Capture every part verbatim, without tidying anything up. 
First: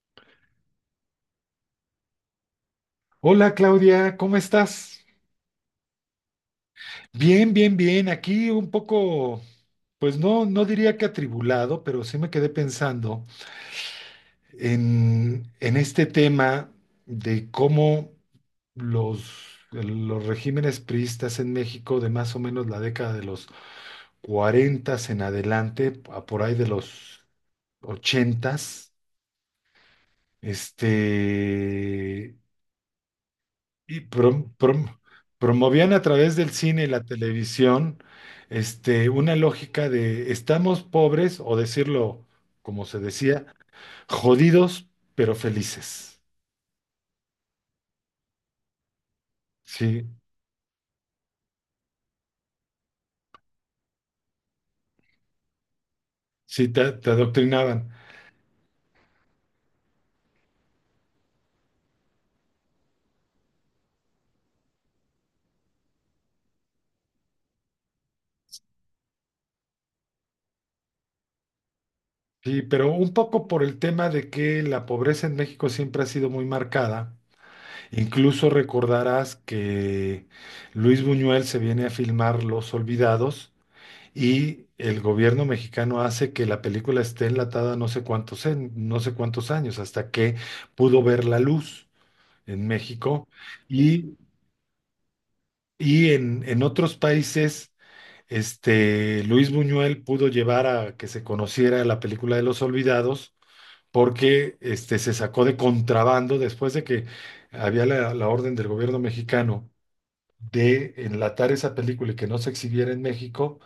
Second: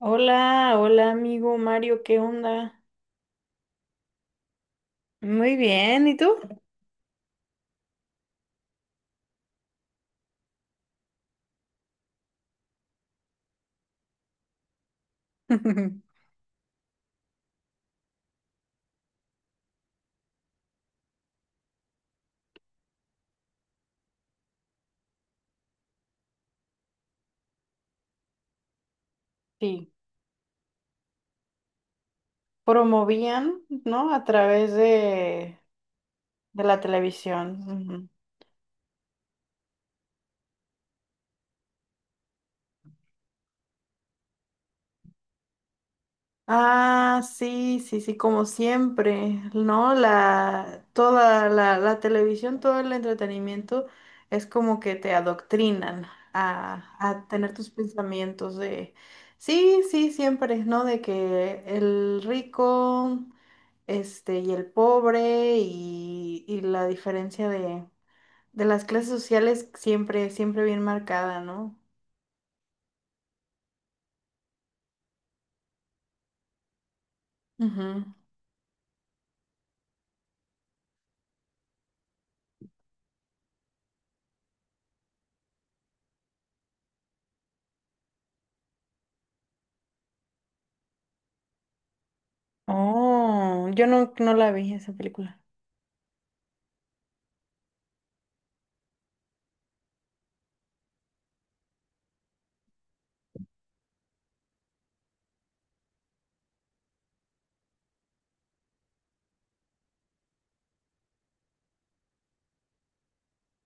Hola, hola amigo Mario, ¿qué onda? Hola Claudia, ¿cómo estás? Muy bien, ¿y tú? Bien, bien, bien. Aquí un poco, pues no, no diría que atribulado, pero sí me quedé pensando en, en este tema de cómo los, los regímenes priistas en México de más o menos la década de los cuarenta en adelante, a por ahí de los ochenta, Sí, este, promovían, y ¿no? A prom- través prom- de, promovían a través del de la cine y la televisión. televisión, Ujú. este, una lógica de estamos pobres, o decirlo como se decía, jodidos pero felices. Ah, sí, sí, sí, como siempre, ¿no? Sí, La, toda la, la televisión, todo el entretenimiento es como que te adoctrinan sí, te, a, te a tener tus adoctrinaban. pensamientos de, sí, sí, siempre, ¿no? De que el rico, este, y el pobre, y, y la diferencia de, de las clases sociales siempre, siempre bien marcada, ¿no? Sí, pero un poco por el tema de que la pobreza en México siempre ha sido muy marcada. Ujú. Incluso recordarás que Luis Buñuel se viene a filmar Los Olvidados y el gobierno mexicano hace que la película esté enlatada no sé cuántos, en- no sé cuántos años, hasta que pudo ver la luz en México Oh, yo no, y, no la vi esa película. y en, en otros países. Este, Luis Buñuel pudo llevar a que se conociera la película de Los Olvidados, porque este, se sacó de contrabando después de que había la, la orden del gobierno mexicano de enlatar esa película y que no se exhibiera en México,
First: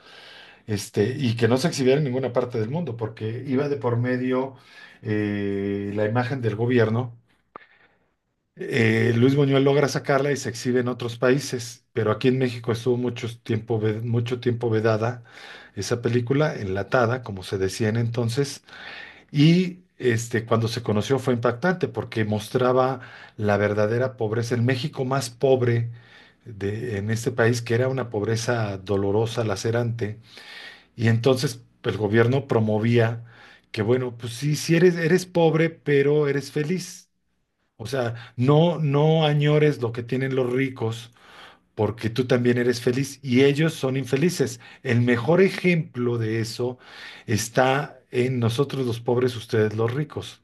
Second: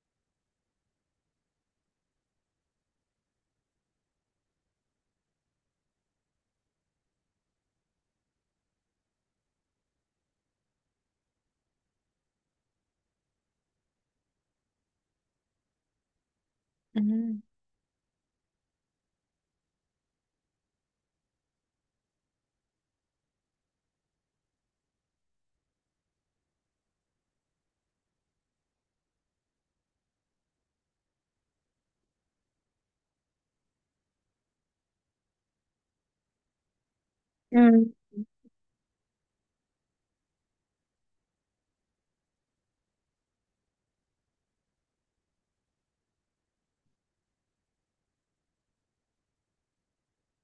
este, y que no se exhibiera en ninguna parte del mundo, porque iba de por medio eh, la imagen del gobierno. Eh, Luis Buñuel logra sacarla y se exhibe en otros países, pero aquí en México estuvo mucho tiempo, ve- mucho tiempo vedada esa película, enlatada, Ujú. como se decía en entonces. Y este, cuando se conoció fue impactante porque mostraba la verdadera pobreza, el México más pobre de, en este país, que era una pobreza dolorosa, lacerante. Y entonces pues, el gobierno promovía que, bueno, pues sí, sí eres, eres pobre, pero eres feliz. O Mm. sea, no, no añores lo que tienen los ricos, porque tú también eres feliz y ellos son infelices. El mejor ejemplo de eso está en nosotros los pobres, ustedes los ricos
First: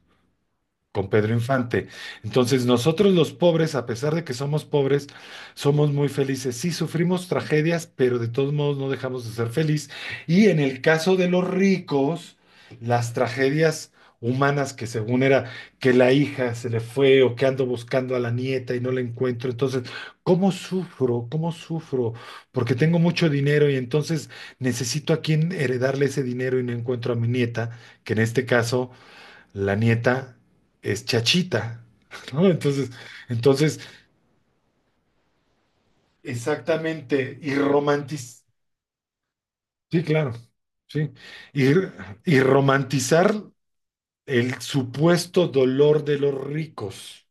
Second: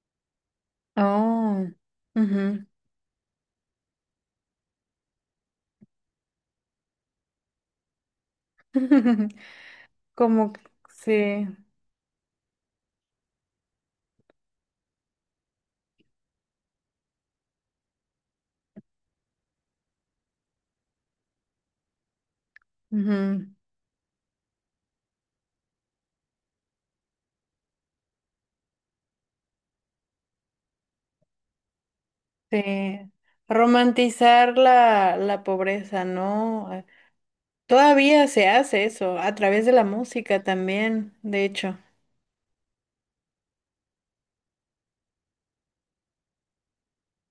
con Pedro Oh, Infante. ujú. Entonces, nosotros los pobres, a pesar de que somos pobres, somos muy felices. Sí, sufrimos tragedias, pero de todos modos no dejamos de ser feliz. Y Como en que el caso de sí, los ricos, las tragedias humanas que según era que la hija se le fue o que ando buscando a la nieta y no la encuentro. Entonces, ¿cómo sufro? ¿Cómo sufro? Porque tengo mucho ujú, dinero y entonces necesito a quien heredarle ese dinero y no encuentro a mi nieta, que en este caso la nieta es Chachita, ¿no? Entonces, sí. entonces, Romantizar la, la pobreza, ¿no? Eh, exactamente, y Todavía romantiz- se hace eso, a través de la sí, claro, música sí, también, de y, hecho. y romantizar el supuesto dolor de los ricos,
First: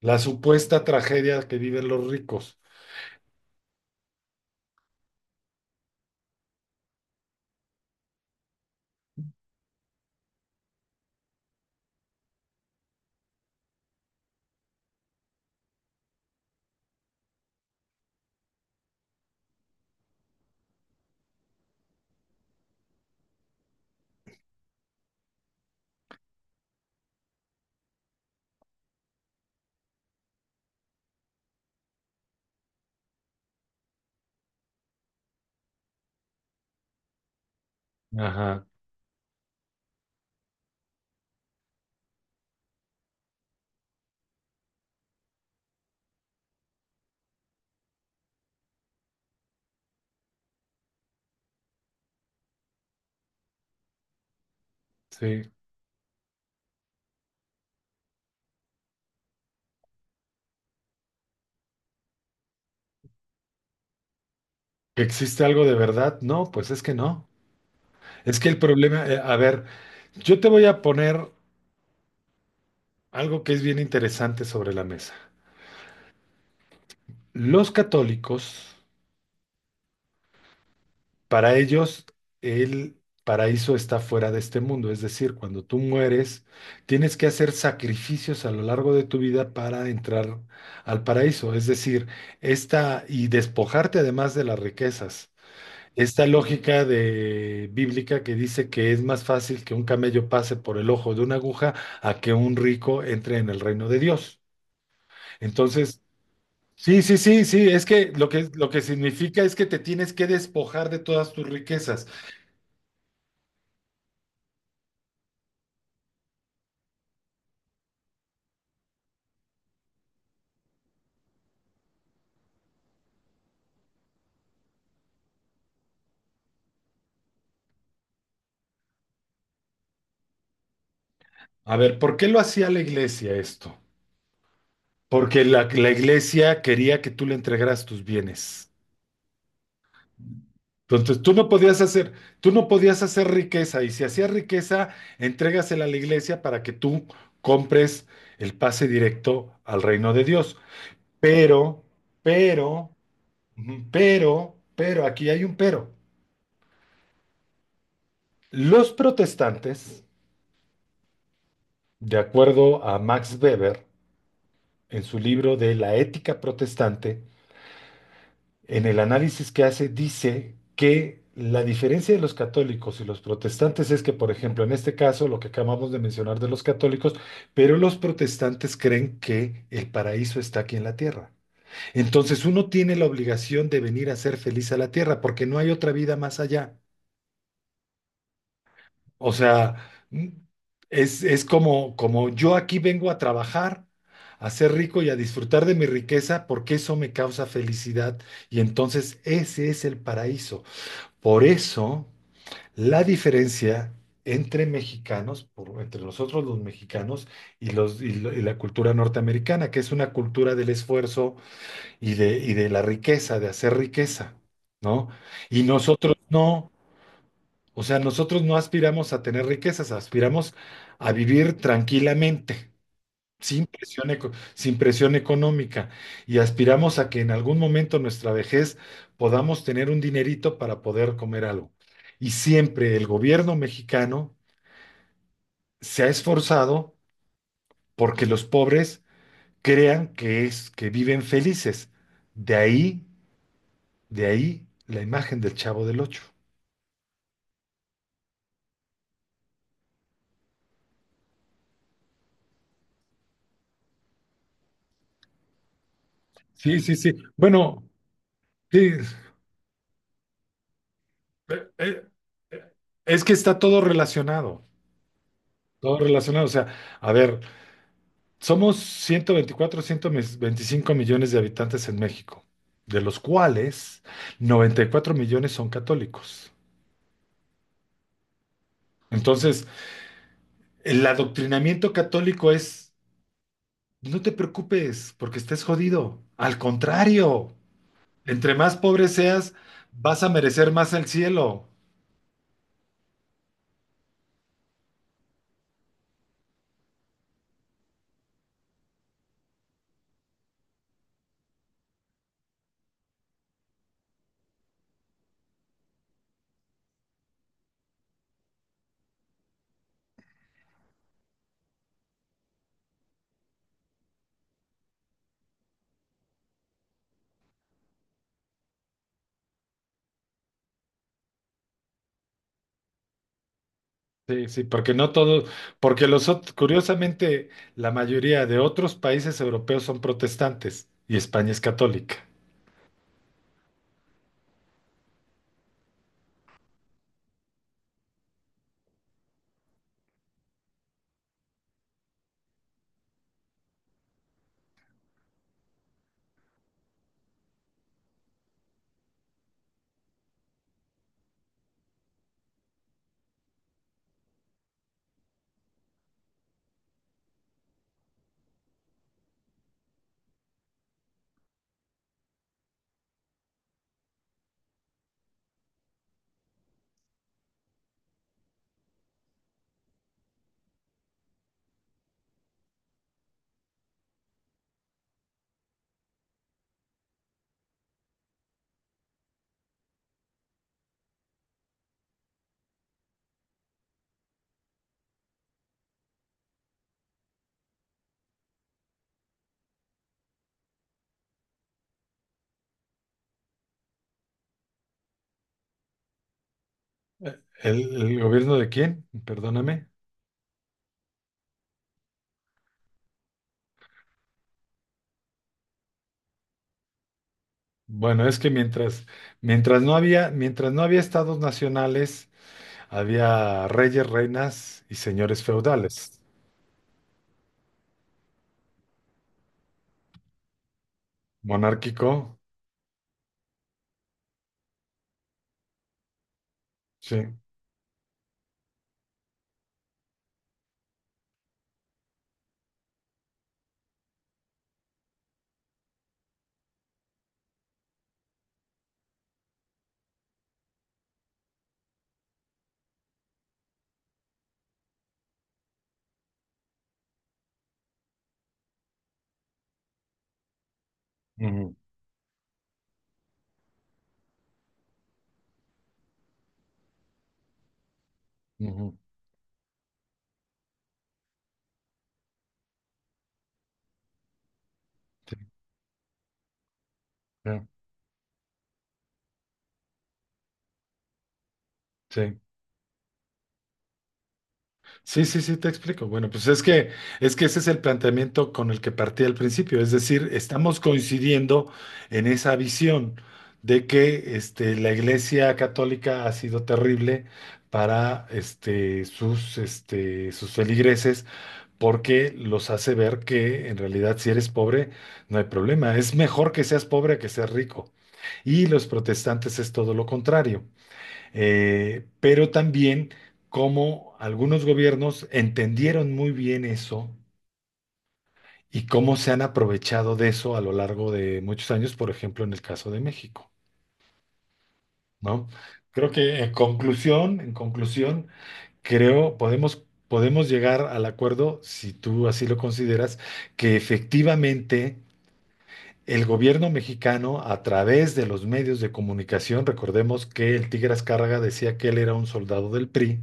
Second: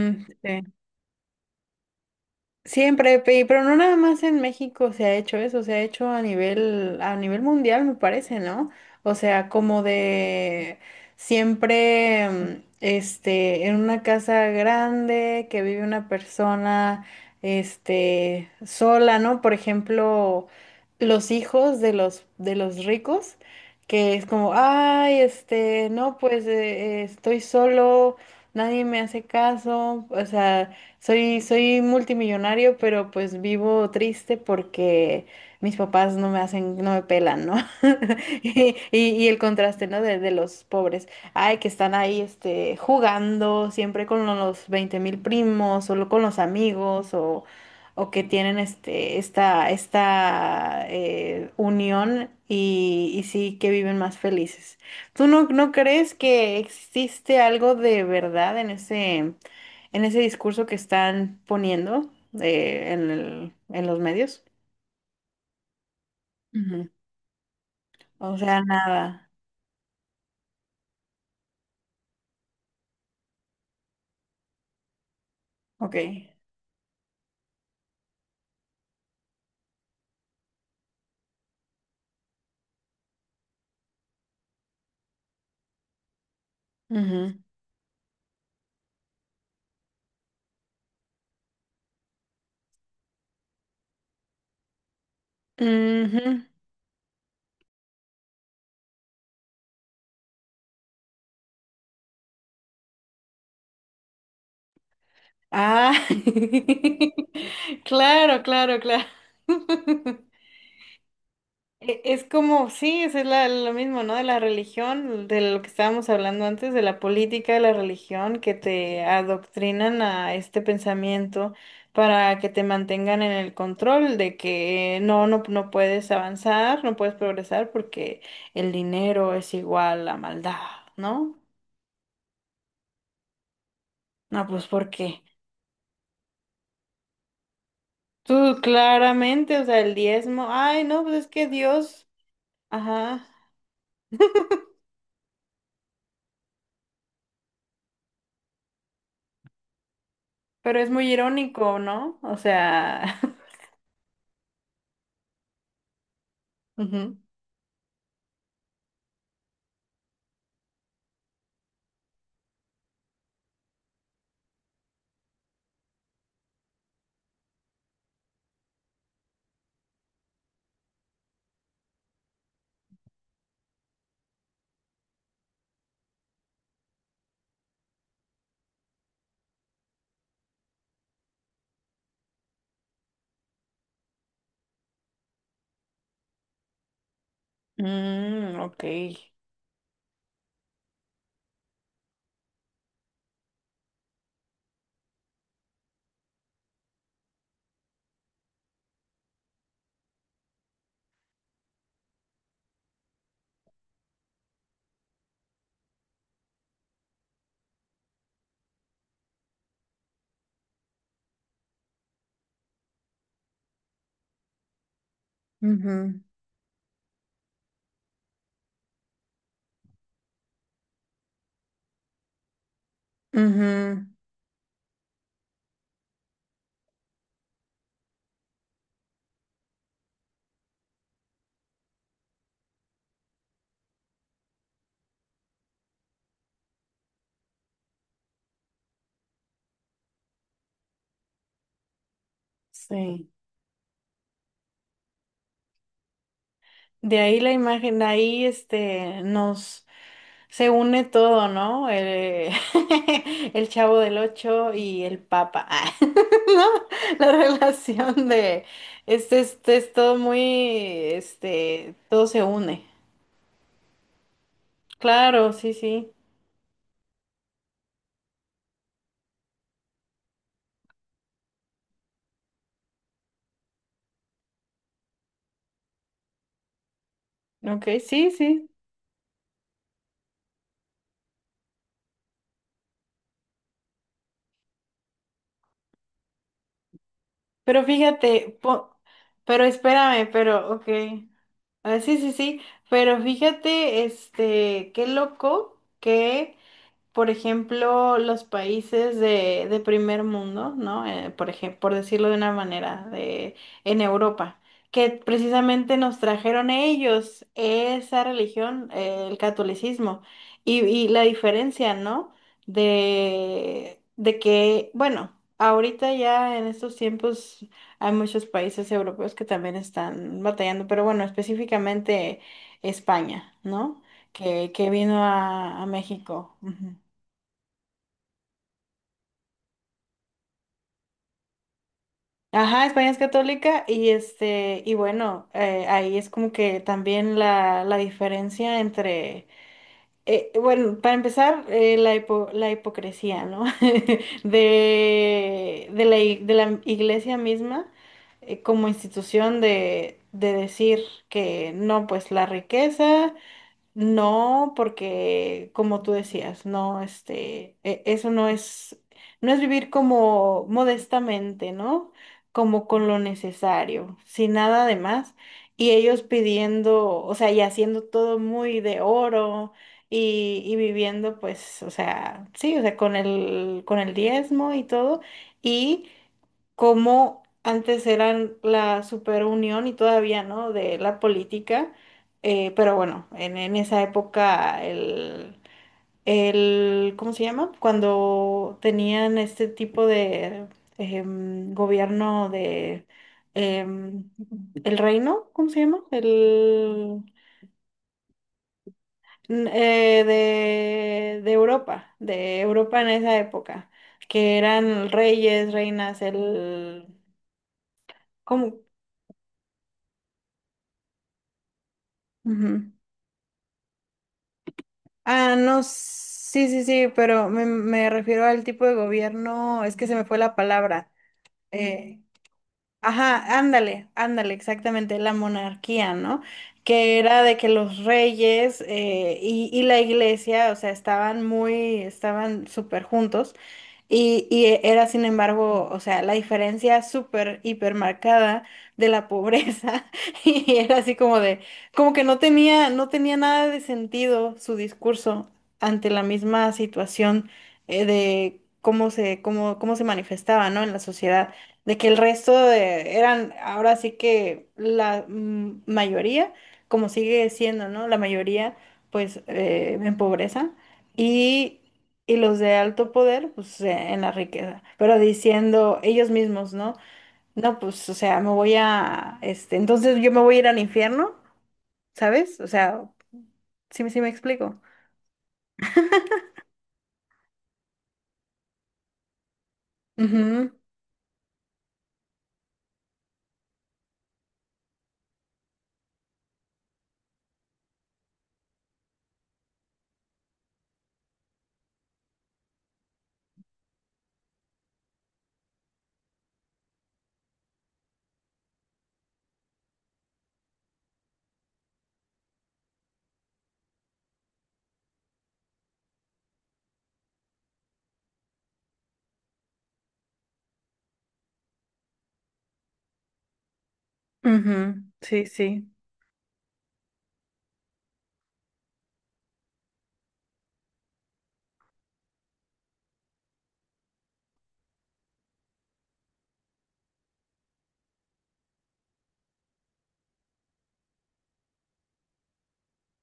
la sí. supuesta tragedia que viven los ricos. Siempre, pe- pero no nada más en México se ha hecho eso, se ha hecho a nivel, a nivel mundial, me parece, ¿no? O sea, como de siempre, mm, este, en una casa grande que vive una persona, este, sola, ¿no? Por ejemplo, los hijos de los, de los ricos, que es como, ay, este, no, pues eh, eh, estoy solo, nadie me hace caso, o sea soy, soy multimillonario, pero pues vivo triste porque mis papás no me hacen, no me pelan, ¿no? Ajá, Y, y- y el contraste, ¿no? De, de los pobres. Ay, que están ahí, este, jugando siempre con los veinte mil primos, solo con los amigos, o, o que tienen, este, esta, esta eh, unión y, y sí que viven más felices. ¿Tú no, sí. no crees que existe algo de verdad en ese en ese discurso que están poniendo eh, en el- en los medios? ¿Que existe algo de verdad? No, pues es Ujú. que no. O Es que el sea, problema, eh, nada. a ver, yo te voy a poner algo que es bien interesante sobre la mesa. Ok. Los católicos. Para ellos, el paraíso está fuera de este mundo, es decir, cuando tú mueres, tienes que Ujú. hacer sacrificios a lo largo de tu vida para entrar al paraíso. Es decir, esta y despojarte además de las riquezas. Esta Ujú. lógica de bíblica que dice que es más fácil que un camello pase por el ojo de una aguja a que un rico entre en el reino de Dios. Entonces, Ah, sí, sí, sí, sí, es que lo claro, que lo claro, que claro. significa es que te tienes que despojar de todas tus E- riquezas. Es como, sí, es la- lo mismo, ¿no? De la religión, de lo que estábamos hablando antes, de la política, de la religión, que te adoctrinan a este pensamiento para que te mantengan en el control de que no, no, no puedes avanzar, no puedes progresar porque el dinero es igual a maldad, ¿no? A ver, ¿por qué lo hacía la iglesia esto? No, pues ¿por qué? Porque la, la iglesia quería que tú le entregaras tus Tú bienes. claramente, o sea, el diezmo, ay, no, pues Entonces es tú que no podías Dios, hacer, tú no podías ajá, hacer riqueza, y si hacías riqueza, entrégasela a la iglesia para que tú compres el pase directo al reino de Dios. pero es muy irónico, Pero, ¿no? O pero, sea. ujú, pero, pero, aquí hay un pero. ujú. Los protestantes, de acuerdo a Max Weber, en su libro de La ética protestante, en el análisis que hace, dice que la diferencia de los católicos y los protestantes es que, por ejemplo, en este caso, lo que acabamos de mencionar de los católicos, pero los protestantes creen que el paraíso está aquí en la tierra. Entonces uno tiene la obligación de venir a ser feliz a la tierra porque no hay otra vida más allá. Mm, ok. O sea, mm, es, es como, como yo aquí vengo a trabajar, a ser rico y a disfrutar de mi riqueza porque eso me causa felicidad, y entonces ese es el paraíso. Por eso, la diferencia entre mexicanos, por- entre nosotros los mexicanos y, los, y lo- y la cultura norteamericana, que es una cultura del esfuerzo y de, y de la riqueza, de hacer riqueza, ¿no? Y nosotros Ujú, no, o sea, nosotros no aspiramos a tener riquezas, aspiramos a vivir tranquilamente sin ujú. presión, eco- sin presión económica, y aspiramos a que en algún momento nuestra vejez podamos tener un dinerito para poder comer algo. Y siempre el gobierno mexicano se ha esforzado porque los pobres crean que es que viven felices. De ahí, Sí, de ahí la imagen del Chavo del Ocho. de ahí la imagen, de ahí este nos se une todo, ¿no? El, el Chavo del Ocho y el Papa, Ah, ¿no? Sí, sí, sí. La Bueno, relación de sí, este, este es todo muy, eh, este, eh, todo se eh, une. es que está todo relacionado, Claro, sí, todo sí. relacionado. O sea, a ver, somos ciento veinticuatro, ciento veinticinco millones de habitantes en México, de los cuales noventa y cuatro millones son católicos. Ok, sí, sí. Entonces, el adoctrinamiento católico es: no te preocupes porque estés jodido. Al contrario, Pero entre fíjate, más po- pobre seas, pero vas espérame, a merecer pero ok. más el cielo. Ah, sí, sí, sí, pero fíjate, este, qué loco que por ejemplo, los países de, de primer mundo, ¿no? Eh, por ejemplo, por decirlo de una manera, de, en Europa, que precisamente nos trajeron ellos esa religión, eh, el catolicismo, y, y la diferencia, ¿no? De, de que, bueno, ahorita ya en estos tiempos hay muchos países europeos que también están batallando, pero bueno, específicamente España, ¿no? Sí, sí, Que, que porque no vino todos, a, a porque los, ot- México. Ujú. curiosamente, la mayoría de otros países europeos son protestantes y España es católica. Ajá, España es católica y este, y bueno, eh, ahí es como que también la, la diferencia entre, eh, bueno, para empezar, eh, la hipo- la hipocresía, ¿no? De, de la, i- de la iglesia misma, eh, como institución de, de decir que no, pues la riqueza. No, porque como tú decías, no, este, e- eso no es, no es vivir como modestamente, ¿no? Como con lo necesario, sin nada de más. Y ellos pidiendo, o sea, y haciendo todo muy de oro y, y viviendo, pues, o sea, sí, o sea, con el, con el diezmo y todo. Y como antes eran la superunión y todavía, ¿no? De la política eh, pero bueno, en, en esa época el, el, ¿cómo se llama? Cuando tenían este tipo de em, gobierno de em, el reino, ¿cómo se llama? El ¿El, el gobierno de quién? n- Perdóname. eh, de, de Europa, de Europa en esa época, que eran reyes, reinas, el, Bueno, es que ¿cómo? mientras, mientras no había, mientras no había estados nacionales, había reyes, reinas y señores Ah, no, feudales. sí, sí, sí, pero me, me refiero al tipo de gobierno, es que se me fue la palabra. Monárquico, eh, ajá, ándale, ándale, exactamente, la monarquía, ¿no? Que sí. era de que los reyes eh, y, y la iglesia, o sea, estaban muy, estaban súper juntos. Y, y e- era, sin embargo, o sea, la diferencia súper, hiper marcada de la pobreza. Y era así como de, como que no tenía, no tenía nada de sentido su discurso ante la misma situación eh, de cómo se, cómo, cómo se manifestaba, ¿no? En la sociedad. Ujú, De que el resto de- eran, ahora sí que la mm, mayoría, como sigue siendo, ¿no? La mayoría, ujú, pues, eh, en pobreza. y y los de alto poder, pues eh, en la riqueza, pero sí, diciendo ellos mismos, ¿no? ya, No, pues, o sea, me voy a, este, entonces yo me voy a ir al infierno, sí. ¿sabes? O sea, sí, me- sí me explico. Sí, sí, sí, te explico. Bueno, pues es que, es que ese es el planteamiento con el que partí al principio. Es decir, Ujú, estamos coincidiendo en esa visión de que este, la Iglesia Católica ha sido terrible para este, sus, este, sus feligreses porque los hace ver que en realidad si eres pobre no hay problema, es mejor que seas pobre que seas rico. Y los protestantes es todo lo contrario. Eh, pero también cómo algunos gobiernos entendieron muy bien eso y cómo se han aprovechado de eso a lo largo de muchos años, por ejemplo, en el caso de México, ujú, sí, ¿no? sí. Creo que en conclusión, en conclusión, creo, podemos, podemos llegar al acuerdo, si tú así lo consideras, que efectivamente el gobierno mexicano, a través de los medios de comunicación, recordemos que el Tigre Azcárraga decía que él era un soldado del PRI,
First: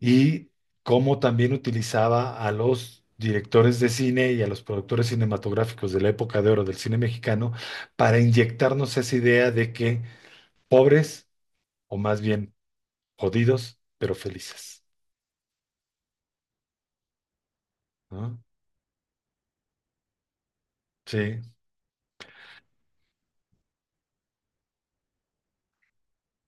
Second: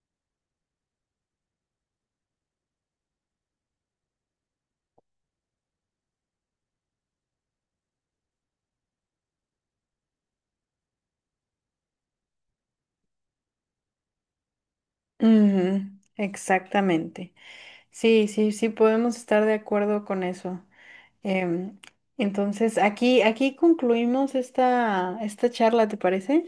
y cómo también utilizaba a los directores de cine y a los productores cinematográficos de la época de oro del cine mexicano para inyectarnos esa idea de que pobres, o más bien jodidos, pero felices, Ujú, exactamente. Sí, ¿no? sí, sí, podemos estar de acuerdo con eso. Sí. Em, entonces, aquí, aquí concluimos esta, esta charla, ¿te parece?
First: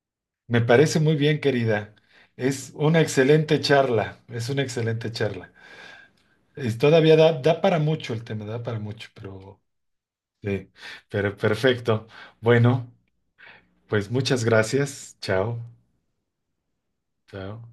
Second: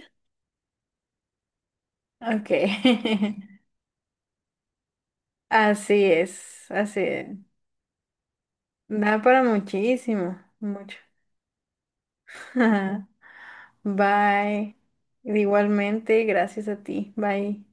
Me parece muy bien, querida. Ok. Es una excelente charla, es una excelente charla. Así es, Es- así Todavía da, es. da para mucho el tema, da para mucho, Da para pero muchísimo, sí, mucho. pero perfecto. Bueno, pues muchas Bye. gracias. Chao, Igualmente, gracias a ti. chao. Bye.